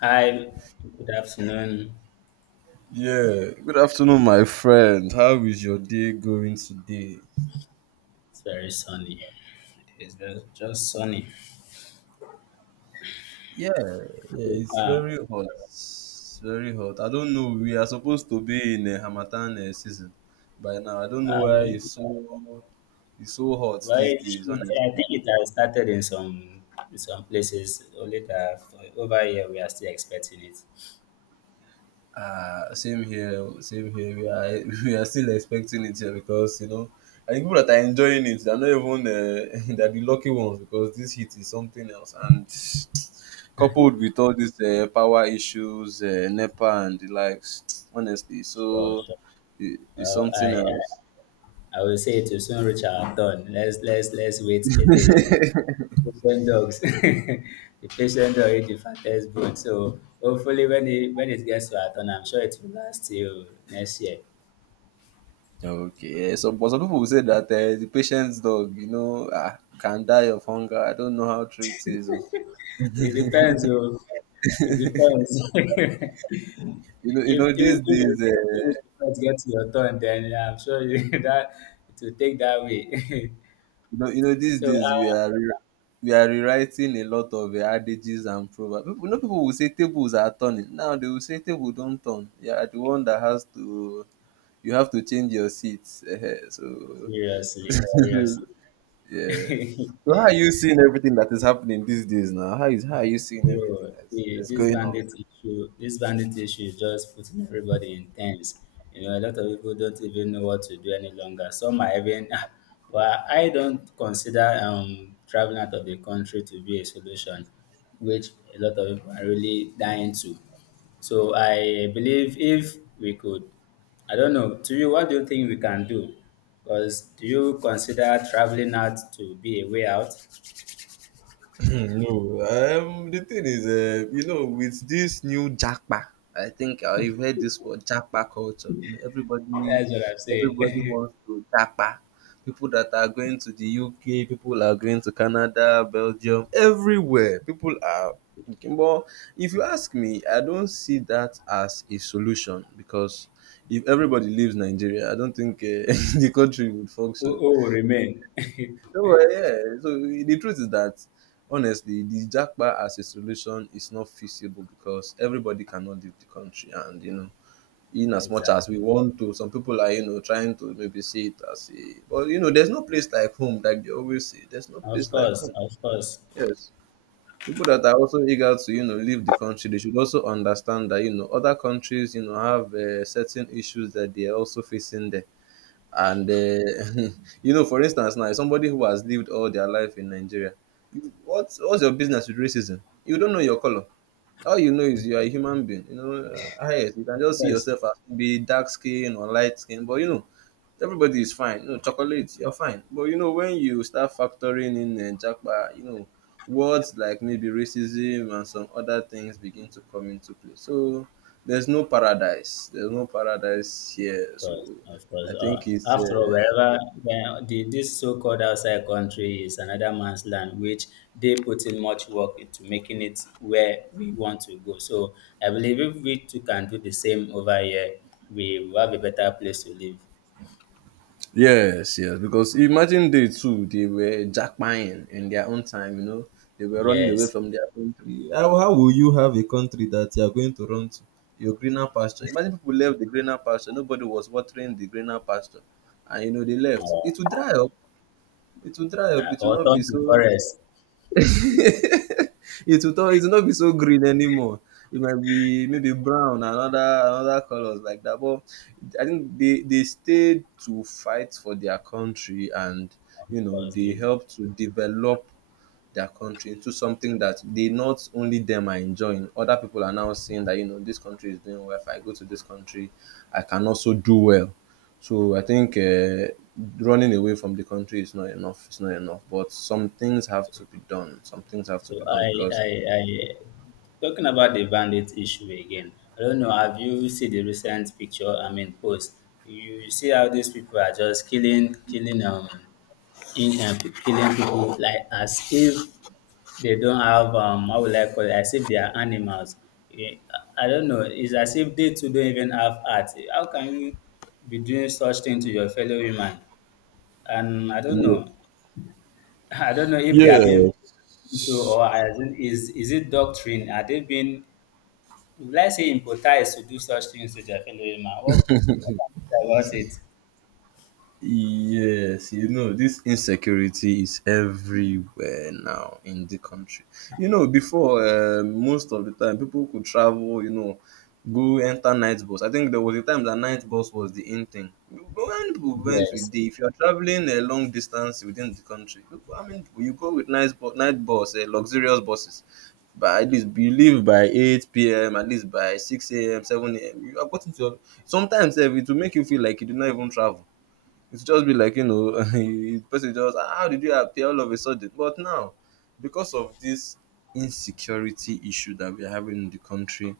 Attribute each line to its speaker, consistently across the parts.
Speaker 1: Hi, good afternoon.
Speaker 2: Yeah, good afternoon, my friend. How is your day going today?
Speaker 1: It's very sunny. It's just sunny.
Speaker 2: Yeah, yeah, it's
Speaker 1: Um,
Speaker 2: very hot. It's very hot. I don't know. We are supposed to be in a Hamatan season by now. I don't know why it's
Speaker 1: um,
Speaker 2: so hot
Speaker 1: well,
Speaker 2: these days,
Speaker 1: I
Speaker 2: honestly.
Speaker 1: think it has started in some places. Only that over here we are still expecting it.
Speaker 2: Same here, same here. We are we are still expecting it here because I think people that are enjoying it, they're not even they're the lucky ones because this heat is something else. And coupled with all these power issues, NEPA and the likes, honestly,
Speaker 1: Sure,
Speaker 2: so
Speaker 1: sure.
Speaker 2: it's
Speaker 1: Well, I
Speaker 2: something else.
Speaker 1: I, I will say to soon reach our turn. Let's wait. It, the patient dogs, the patient dog is the fattest bone. So hopefully when it gets to our turn, I'm sure it will last till next year.
Speaker 2: Okay, yeah, so but some people will say that the patient's dog, ah, can die of hunger. I don't know how true it is. Oh.
Speaker 1: It depends. Oh. It depends.
Speaker 2: You
Speaker 1: if
Speaker 2: know
Speaker 1: if
Speaker 2: these
Speaker 1: if you
Speaker 2: days.
Speaker 1: go finish before it gets to your turn, then yeah, I'm sure you, that it will take that way.
Speaker 2: You know, these
Speaker 1: So
Speaker 2: days we are rewriting a lot of adages and proverbs. People, people will say tables are turning. Now they will say table don't turn. You are the one that has to. You have to change your seats. Eh, eh, so
Speaker 1: seriously, seriously.
Speaker 2: yeah. So how are you seeing everything that is happening these days now? How are you seeing everything
Speaker 1: Bro,
Speaker 2: that's
Speaker 1: this
Speaker 2: going on?
Speaker 1: bandit issue, this bandit issue is just putting everybody in tense. You know, a lot of people don't even know what to do any longer. Some are even, but I don't consider traveling out of the country to be a solution, which a lot of people are really dying to. So I believe if we could, I don't know, to you, what do you think we can do? Because do you consider traveling out to be a way out?
Speaker 2: No, the thing is, you know, with this new jackpa, I think you've heard this word, jackpa culture. You know,
Speaker 1: That's what I'm saying.
Speaker 2: everybody wants to jackpa. People that are going to the UK, people are going to Canada, Belgium, everywhere. People are. Okay, but if you ask me, I don't see that as a solution because if everybody leaves Nigeria, I don't think the country would
Speaker 1: who,
Speaker 2: function.
Speaker 1: who will remain?
Speaker 2: No, but yeah. So the truth is that honestly, the jackpot as a solution is not feasible because everybody cannot leave the country, and you know, in as much as we
Speaker 1: Exactly.
Speaker 2: want to, some people are you know trying to maybe see it as a, but you know, there's no place like home, like they always say. There's no
Speaker 1: Of
Speaker 2: place like
Speaker 1: course,
Speaker 2: home.
Speaker 1: of course,
Speaker 2: Yes. People that are also eager to, you know, leave the country, they should also understand that, you know, other countries, you know, have certain issues that they are also facing there and you know for instance now somebody who has lived all their life in Nigeria, what's your business with racism? You don't know your color. All you know is you are a human being, you know. Yes, you can
Speaker 1: of
Speaker 2: just see
Speaker 1: course,
Speaker 2: yourself as be dark skin or light skin, but you know everybody is fine. You know, chocolate, you're fine. But you know, when you start factoring in Jackpa, you know, words like maybe racism and some other things begin to come into play. So there's no paradise. There's no paradise here.
Speaker 1: of
Speaker 2: So
Speaker 1: course. Of
Speaker 2: I
Speaker 1: course.
Speaker 2: think it's
Speaker 1: After all, wherever when this so-called outside country is another man's land, which they put in much work into making it where we want to go. So I believe if we too can do the same over here, we will have a better place to live.
Speaker 2: yes, yes, because imagine they too, they were jackpying in their own time, you know, they were running away
Speaker 1: Yes.
Speaker 2: from their country. How will you have a country that you are going to run to? Your greener pasture. Imagine people left the greener pasture, nobody was watering the greener pasture, and you know, they left. It will
Speaker 1: Uh,
Speaker 2: dry up, it will dry up,
Speaker 1: Now,
Speaker 2: It will
Speaker 1: or
Speaker 2: not be
Speaker 1: turn to
Speaker 2: so.
Speaker 1: forest
Speaker 2: It will turn. It will not be so green anymore. It might be maybe brown and other colours like that. But I think they stayed to fight for their country and you know
Speaker 1: because
Speaker 2: they
Speaker 1: they.
Speaker 2: helped to develop their country into something that they, not only them, are enjoying. Other people are now seeing that, you know, this country is doing well. If I go to this country I can also do well. So I think running away from the country is not enough. It's not enough. But some things have to be done. Some things have to
Speaker 1: So
Speaker 2: be done because
Speaker 1: I, talking about the bandit issue again. I don't know. Have you seen the recent picture? I mean, post. You see how these people are just killing people like as if they don't have how will I call it? As if they are animals. Eh, I don't know. It's as if they too don't even have heart. How can you be doing such thing to your fellow human? And I don't
Speaker 2: yeah.
Speaker 1: know. I don't know if they
Speaker 2: Yeah.
Speaker 1: are being so or as in, is it doctrine? Are they being, let's say, impolitized to do such things to their fellow human? What can you say about it?
Speaker 2: Yes, you know, this insecurity is everywhere now in the country. You know, before, most of the time, people could travel, you know, go enter night bus. I think there was a time that night bus was the in thing. But when people went with
Speaker 1: Yes,
Speaker 2: day, if you're traveling a long distance within the country, people, I mean, you go with night, night bus, luxurious buses. But at least you leave by 8 p.m., at least by 6 a.m., 7 a.m. You have gotten to your, sometimes eh, it will make you feel like you did not even travel. It's just be like, you know, the person just "Ah, how did you appear all of a sudden?" But now because of this insecurity issue that we're having in the country,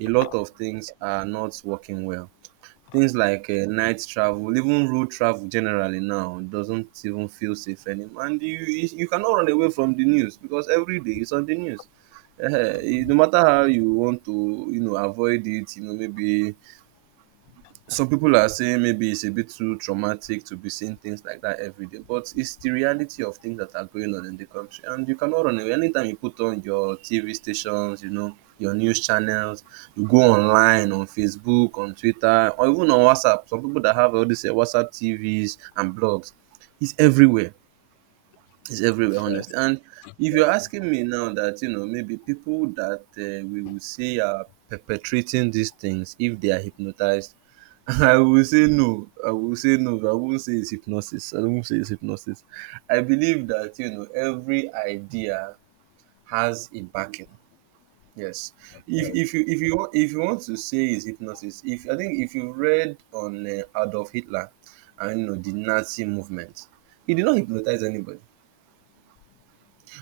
Speaker 2: a lot of things are not working well. Things like night travel, even road travel generally, now doesn't even feel safe anymore, and you cannot run away from the news because every day it's on the news. Eh, eh, no matter how you want to, you know, avoid it, you know, maybe some people are saying maybe it's a bit too traumatic to be seeing things like that every day, but it's the reality of things that are going on in the country, and you cannot run away. Anytime you put on your TV stations, you know, your news channels, you go online on Facebook, on Twitter, or even on WhatsApp. Some people that have all these eh, WhatsApp TVs and blogs, it's everywhere. It's everywhere,
Speaker 1: of
Speaker 2: honestly.
Speaker 1: course,
Speaker 2: And if you're
Speaker 1: yes,
Speaker 2: asking me now that, you know, maybe people that we will see are perpetrating these things, if they are hypnotized, I will say no. I will say no. I won't say it's hypnosis. I won't say it's hypnosis. I believe that, you know, every idea has a backing. Yes.
Speaker 1: of course,
Speaker 2: If you want, if you want to say it's hypnosis, if I think if you read on Adolf Hitler and you know the Nazi movement, he did not hypnotize anybody.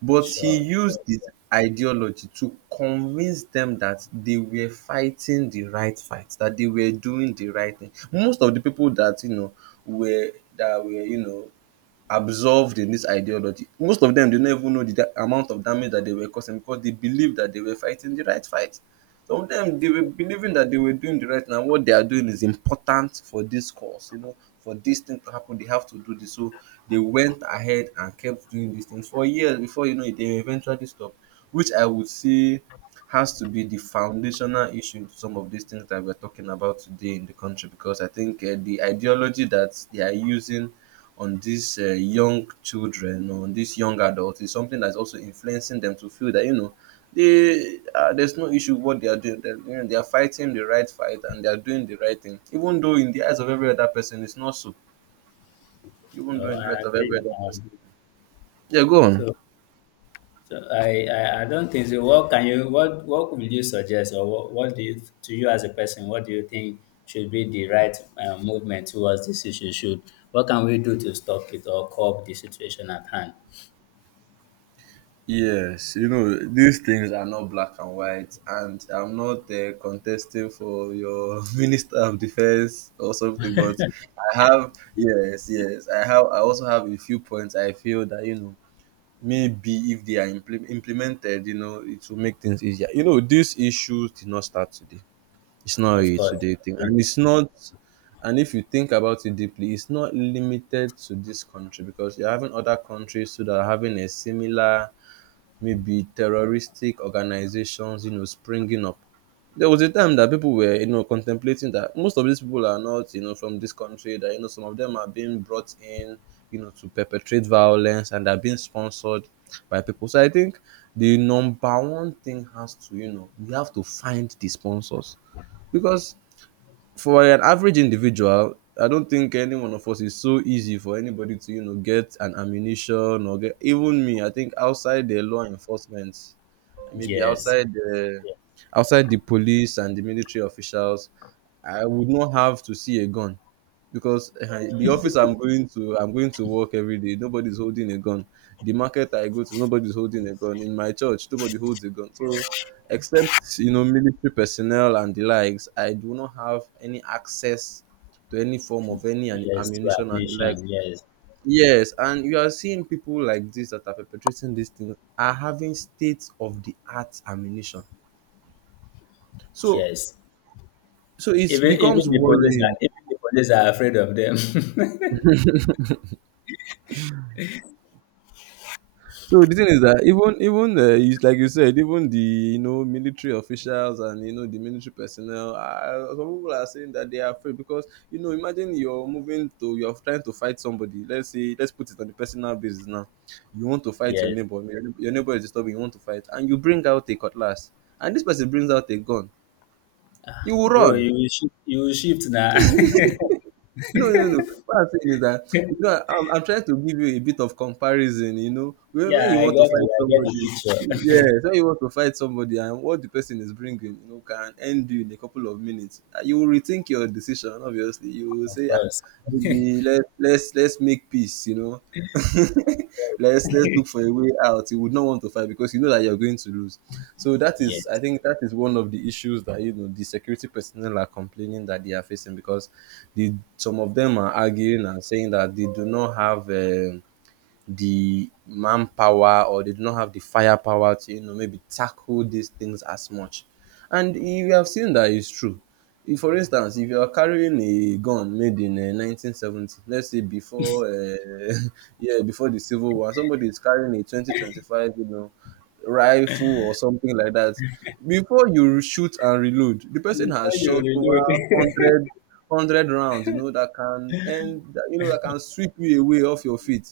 Speaker 2: But he
Speaker 1: sure.
Speaker 2: used
Speaker 1: Sure.
Speaker 2: his ideology to convince them that they were fighting the right fight, that they were doing the right thing. Most of the people that, you know, were you know, absorbed in this ideology. Most of them do not even know the amount of damage that they were causing because they believed that they were fighting the right fight. Some of them they were believing that they were doing the right thing, and what they are doing is important for this cause. You know, for this thing to happen, they have to do this. So they went ahead and kept doing these things for years before, you know it, they eventually stopped, which I would say has to be the foundational issue to some of these things that we're talking about today in the country, because I think the ideology that they are using on these young children, on these young adults, is something that's also influencing them to feel that, you know, they there's no issue with what they are doing. They're, you know, they are fighting the right fight and they are doing the right thing, even though in the eyes of every other person it's not so. Even though
Speaker 1: Oh,
Speaker 2: in the eyes
Speaker 1: I
Speaker 2: of every
Speaker 1: agree.
Speaker 2: other
Speaker 1: I
Speaker 2: person,
Speaker 1: agree.
Speaker 2: yeah, go on.
Speaker 1: So, so, I don't think so. What can you what will you suggest or what do you to you as a person? What do you think should be the right movement towards this issue? Should what can we do to stop it or curb the situation at hand?
Speaker 2: Yes, you know, these things are not black and white, and I'm not contesting for your Minister of Defense or something, but I have, I have, I also have a few points I feel that, you know, maybe if they are implemented, you know, it will make things easier. You know, these issues did not start today. It's not
Speaker 1: Of
Speaker 2: a
Speaker 1: course.
Speaker 2: today thing, and
Speaker 1: Yes.
Speaker 2: it's not. And if you think about it deeply, it's not limited to this country because you're having other countries too that are having a similar, maybe terroristic organizations, you know, springing up. There was a time that people were, you know, contemplating that most of these people are not, you know, from this country, that you know some of them are being brought in, you know, to perpetrate violence and are being sponsored by people. So I think the number 1 thing has to, you know, we have to find the sponsors. Because for an average individual I don't think any one of us is so easy for anybody to, you know, get an ammunition or get, even me, I think outside the law enforcement, maybe
Speaker 1: Yes.
Speaker 2: outside the police and the military officials, I would not have to see a gun because the office I'm going to, I'm going to work every day. Nobody's holding a gun. The market I go to, nobody's holding a gun. In my church, nobody holds a gun. So except you know military personnel and the likes, I do not have any access to any form of any
Speaker 1: Yes. To our
Speaker 2: ammunition and the like.
Speaker 1: nation. Yes.
Speaker 2: Yes, and you are seeing people like this that are perpetrating these things are having state of the art ammunition. So,
Speaker 1: Yes.
Speaker 2: so it
Speaker 1: Even
Speaker 2: becomes
Speaker 1: even the police are
Speaker 2: worrying.
Speaker 1: even the police are afraid of them.
Speaker 2: So the thing is that even like you said, even the military officials and the military personnel, some people are saying that they are afraid because imagine you're trying to fight somebody. Let's say let's put it on the personal basis now. You want to fight your
Speaker 1: Yes.
Speaker 2: neighbor, your neighbor is disturbing. You want to fight, and you bring out a cutlass, and this person brings out a gun. You will
Speaker 1: Bro,
Speaker 2: run.
Speaker 1: you will shift now.
Speaker 2: No, no, no. What I'm saying is that I'm trying to give you a bit of comparison. You know, when
Speaker 1: Yeah,
Speaker 2: you
Speaker 1: I
Speaker 2: want to
Speaker 1: get
Speaker 2: fight
Speaker 1: you, I get
Speaker 2: somebody,
Speaker 1: the picture.
Speaker 2: yes, when you want to fight somebody, and what the person is bringing, can end you in a couple of minutes. You will rethink your decision. Obviously, you will
Speaker 1: Of
Speaker 2: say,
Speaker 1: course.
Speaker 2: maybe let's make peace. Let's look for a way out. You would not want to fight because you know that you're going to lose. So that is, I
Speaker 1: Yes.
Speaker 2: think, that is one of the issues that the security personnel are complaining that they are facing because the some of them are arguing and saying that they do not have the manpower, or they do not have the firepower to maybe tackle these things as much. And you have seen that it's true. If, for instance, if you are carrying a gun made in 1970, let's say before yeah, before the Civil War, somebody is carrying a 2025 rifle or something like that. Before you shoot and reload, the person
Speaker 1: Before
Speaker 2: has
Speaker 1: you
Speaker 2: shot
Speaker 1: reload.
Speaker 2: over hundred hundred rounds. You know that can end that, you know that can sweep you away off your feet.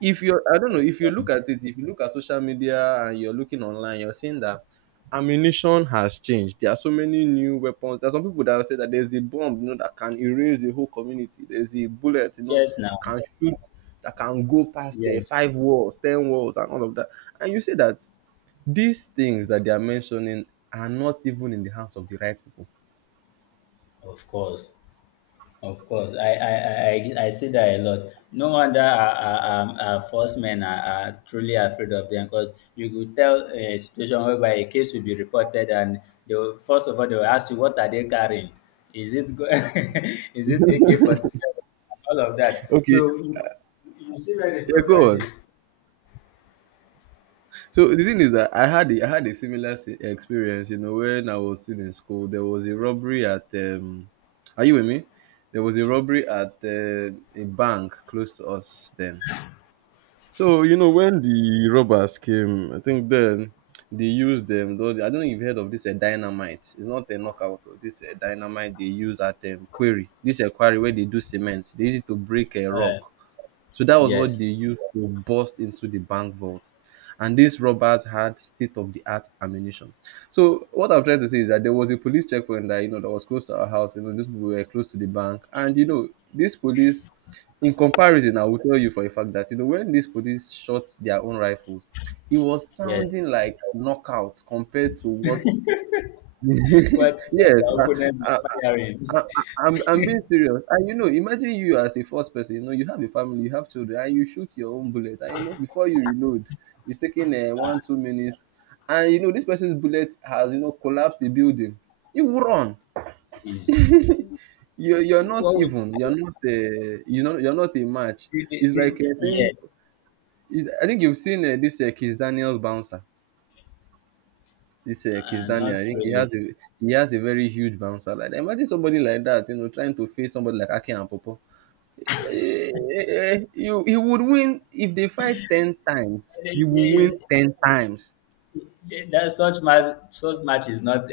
Speaker 2: If you're, I don't know, if you look at it, if you look at social media and you're looking online, you're seeing that ammunition has changed. There are so many new weapons. There are some people that will say that there's a bomb, that can erase a whole community. There's a bullet,
Speaker 1: Yes, now.
Speaker 2: that can go past the
Speaker 1: Yes.
Speaker 2: five walls, ten walls, and all of that. And you say that these things that they are mentioning are not even in the hands of the right people.
Speaker 1: Of course. Of course, I see that a lot. No wonder our force men are truly afraid of them because you could tell a situation whereby a case will be reported and they will, first of all they will ask you, what are they carrying? Is it is it AK-47? All of that.
Speaker 2: Okay,
Speaker 1: So you see where the
Speaker 2: yeah, go
Speaker 1: problem
Speaker 2: on.
Speaker 1: is.
Speaker 2: So the thing is that I had a similar experience, when I was still in school. There was a robbery at are you with me? There was a robbery at a bank close to us then. So when the robbers came, I think then they used them. Though I don't know if you have heard of this, a dynamite. It's not a knockout. Oh, this a dynamite they use at quarry. This a quarry where they do cement. They use it to break a rock. So that was what
Speaker 1: Yes,
Speaker 2: they used to bust into the bank vault. And these robbers had state of the art ammunition. So what I'm trying to say is that there was a police checkpoint that you know that was close to our house. These people were close to the bank. And these police, in comparison, I will tell you for a fact that when these police shot their own rifles, it was
Speaker 1: yes.
Speaker 2: sounding like knockouts compared to what
Speaker 1: What the
Speaker 2: yes,
Speaker 1: opponents
Speaker 2: I,
Speaker 1: was firing.
Speaker 2: I, I'm being serious. And imagine you as a first person, you have a family, you have children, and you shoot your own bullet. And before you reload, it's taking one, 2 minutes. And this person's bullet has, collapsed the building. You will run.
Speaker 1: is
Speaker 2: You're not
Speaker 1: what was
Speaker 2: even. You're not a match.
Speaker 1: the, the,
Speaker 2: It's like
Speaker 1: the,
Speaker 2: saying,
Speaker 1: yes,
Speaker 2: I think you've seen this Kiss Daniel's bouncer. This Kiss Daniel, I
Speaker 1: not
Speaker 2: think
Speaker 1: really.
Speaker 2: he has a very huge bouncer. Like that. Imagine somebody like that, trying to face somebody like Ake and Popo. Eh, eh, you he would win. If they fight 10 times, he
Speaker 1: It
Speaker 2: will win
Speaker 1: is-
Speaker 2: 10 times.
Speaker 1: that such match, is not.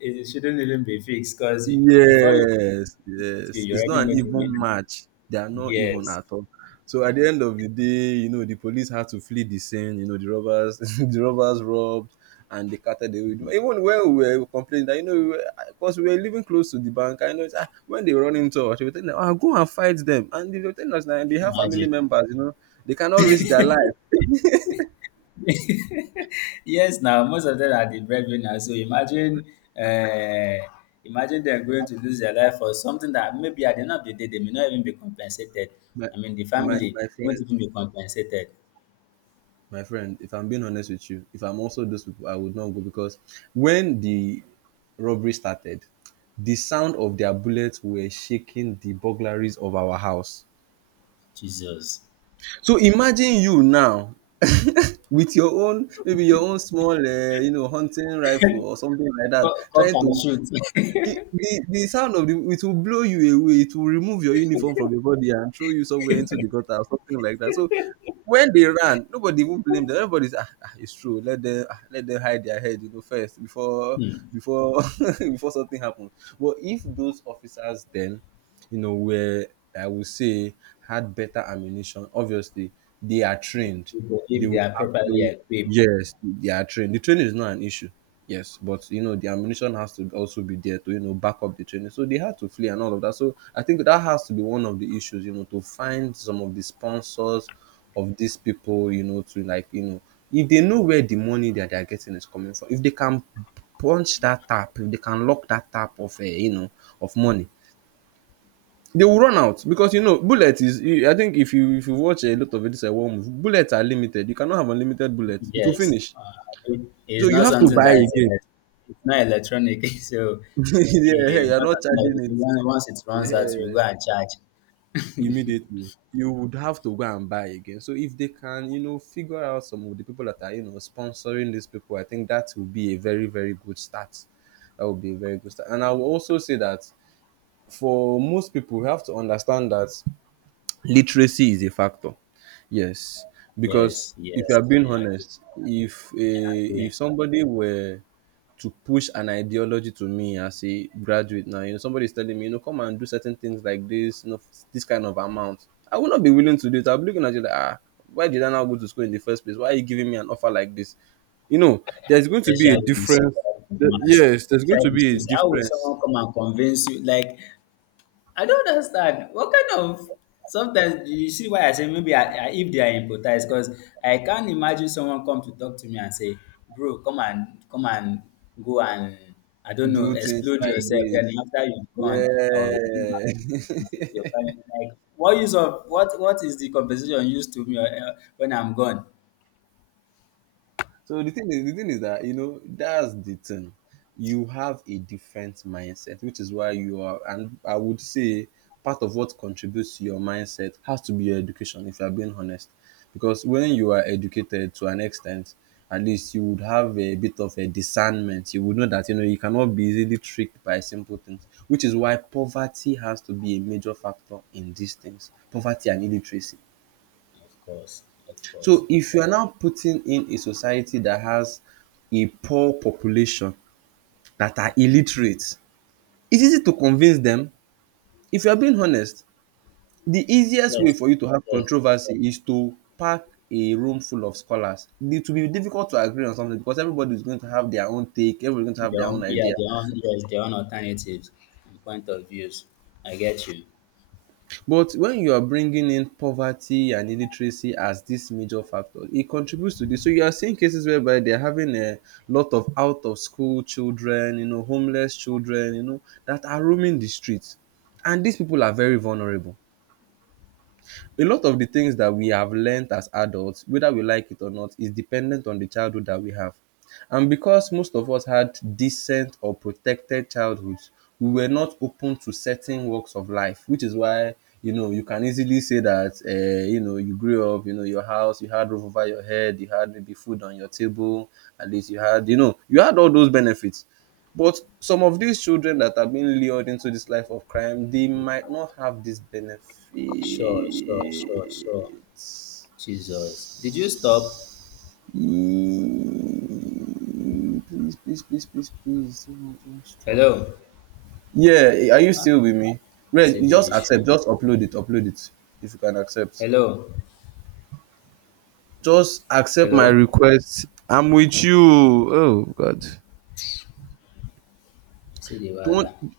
Speaker 1: It shouldn't even be fixed because before you,
Speaker 2: Yes, yes,
Speaker 1: you
Speaker 2: it's
Speaker 1: already
Speaker 2: not
Speaker 1: know
Speaker 2: an
Speaker 1: the
Speaker 2: even
Speaker 1: winner.
Speaker 2: match. They are not even
Speaker 1: Yes,
Speaker 2: at all. So at the end of the day, the police had to flee the scene. The robbers the robbers robbed, and they carted away, even when we were complaining that because we were living close to the bank. I know it's, when they run into us, they were telling us, go and fight them, and they were telling us that they have family
Speaker 1: imagine.
Speaker 2: members. They cannot risk their life.
Speaker 1: Yes, now most of them are the breadwinners. So uh, imagine they're going to lose their life for something that maybe at the end of the day they may not even be compensated.
Speaker 2: My,
Speaker 1: I mean, the
Speaker 2: my
Speaker 1: family won't even be compensated.
Speaker 2: my friend, if I'm being honest with you, if I'm also those people, I would not go, because when the robbery started, the sound of their bullets were shaking the burglaries of our house.
Speaker 1: Jesus,
Speaker 2: So imagine you now with your own, maybe your own small, hunting rifle or something like that,
Speaker 1: cock cock
Speaker 2: trying
Speaker 1: and
Speaker 2: to
Speaker 1: shoot.
Speaker 2: it the sound of the it will blow you away. It will remove your uniform from your body and throw you somewhere into the gutter or something like that. So when they ran, nobody even blamed them. Everybody's it's true. Let them let them hide their head, first before before before something happens. But if those officers then, were, I would say, had better ammunition. Obviously, they are trained.
Speaker 1: People
Speaker 2: They
Speaker 1: if they
Speaker 2: will
Speaker 1: are
Speaker 2: have
Speaker 1: properly
Speaker 2: to,
Speaker 1: equipped.
Speaker 2: yes, they are trained. The training is not an issue. Yes, but the ammunition has to also be there to back up the training. So they had to flee and all of that. So I think that has to be one of the issues, to find some of the sponsors of these people, to like if they know where the money that they are getting is coming from, if they can punch that tap, if they can lock that tap of of money, they will run out, because bullet is I think if you watch a lot of it, it's a war movie, bullets are limited. You cannot have unlimited bullets, it will
Speaker 1: Yes,
Speaker 2: finish.
Speaker 1: it,
Speaker 2: So
Speaker 1: it's
Speaker 2: you
Speaker 1: not
Speaker 2: have to
Speaker 1: something
Speaker 2: buy
Speaker 1: that
Speaker 2: again.
Speaker 1: it's not electronic, so
Speaker 2: yeah,
Speaker 1: it's
Speaker 2: you're
Speaker 1: not
Speaker 2: not
Speaker 1: something that
Speaker 2: charging
Speaker 1: you see
Speaker 2: it.
Speaker 1: once, once it runs out,
Speaker 2: eh,
Speaker 1: you go and charge.
Speaker 2: Immediately you would have to go and buy again. So if they can figure out some of the people that are sponsoring these people, I think that will be a very very good start. That would be a very good start. And I will also say that, for most people, we have to understand that literacy is a factor. Yes, because
Speaker 1: Yes,
Speaker 2: if you
Speaker 1: yes,
Speaker 2: are being
Speaker 1: I agree.
Speaker 2: honest,
Speaker 1: I
Speaker 2: if
Speaker 1: agree.
Speaker 2: somebody were to push an ideology to me as a graduate now, somebody is telling me, come and do certain things like this. This kind of amount, I will not be willing to do it. I'll be looking at you like, ah, why did I now go to school in the first place? Why are you giving me an offer like this? There's going to be a
Speaker 1: Especially in the super
Speaker 2: difference.
Speaker 1: governments,
Speaker 2: Yes, there's going
Speaker 1: especially
Speaker 2: to
Speaker 1: in
Speaker 2: be a
Speaker 1: schools. How will
Speaker 2: difference.
Speaker 1: someone come and convince you? Like, I don't understand. What kind of sometimes you see why I say maybe if they are empathized, because I can't imagine someone come to talk to me and say, "Bro, come and go and I don't know,
Speaker 2: Do things
Speaker 1: explode
Speaker 2: like
Speaker 1: yourself."
Speaker 2: this.
Speaker 1: And after you've gone, I will give back
Speaker 2: Yeah.
Speaker 1: and compensate your family. Like, what use of what? What is the compensation used to me when I'm gone?
Speaker 2: So the thing is that that's the thing. You have a different mindset, which is why you are, and I would say part of what contributes to your mindset has to be your education. If you are being honest, because when you are educated to an extent, at least you would have a bit of a discernment. You would know that you cannot be easily tricked by simple things, which is why poverty has to be a major factor in these things. Poverty and illiteracy,
Speaker 1: Of course, of course.
Speaker 2: so if you are now putting in a society that has a poor population that are illiterate, it's easy to convince them. If you are being honest, the easiest way
Speaker 1: Yes,
Speaker 2: for you to have
Speaker 1: yes.
Speaker 2: controversy is to pack a room full of scholars. It will be difficult to agree on something, because everybody is going to have their own take, everybody is going to have
Speaker 1: Their
Speaker 2: their own
Speaker 1: own, yeah,
Speaker 2: idea.
Speaker 1: their own, yes, their own alternatives and point of views. I get you.
Speaker 2: But when you are bringing in poverty and illiteracy as these major factors, it contributes to this. So you are seeing cases whereby they're having a lot of out of school children, homeless children, that are roaming the streets. And these people are very vulnerable. A lot of the things that we have learned as adults, whether we like it or not, is dependent on the childhood that we have. And because most of us had decent or protected childhoods, we were not open to certain walks of life, which is why you can easily say that you grew up, you know your house, you had roof over your head, you had maybe food on your table, at least you had all those benefits. But some of these children that are being lured into this life of crime, they might not have this benefit.
Speaker 1: Sure, sure, sure, sure.
Speaker 2: Mm.
Speaker 1: Jesus. Did you stop?
Speaker 2: Please, please, please, please, please, don't stop.
Speaker 1: Hello?
Speaker 2: Yeah, are you
Speaker 1: Huh?
Speaker 2: still with me? Rest,
Speaker 1: See
Speaker 2: you
Speaker 1: the
Speaker 2: just
Speaker 1: issue.
Speaker 2: accept, just upload it if you can accept.
Speaker 1: Hello?
Speaker 2: Just accept my
Speaker 1: Hello?
Speaker 2: request. I'm with you. Oh, God.
Speaker 1: See the
Speaker 2: Don't
Speaker 1: wala.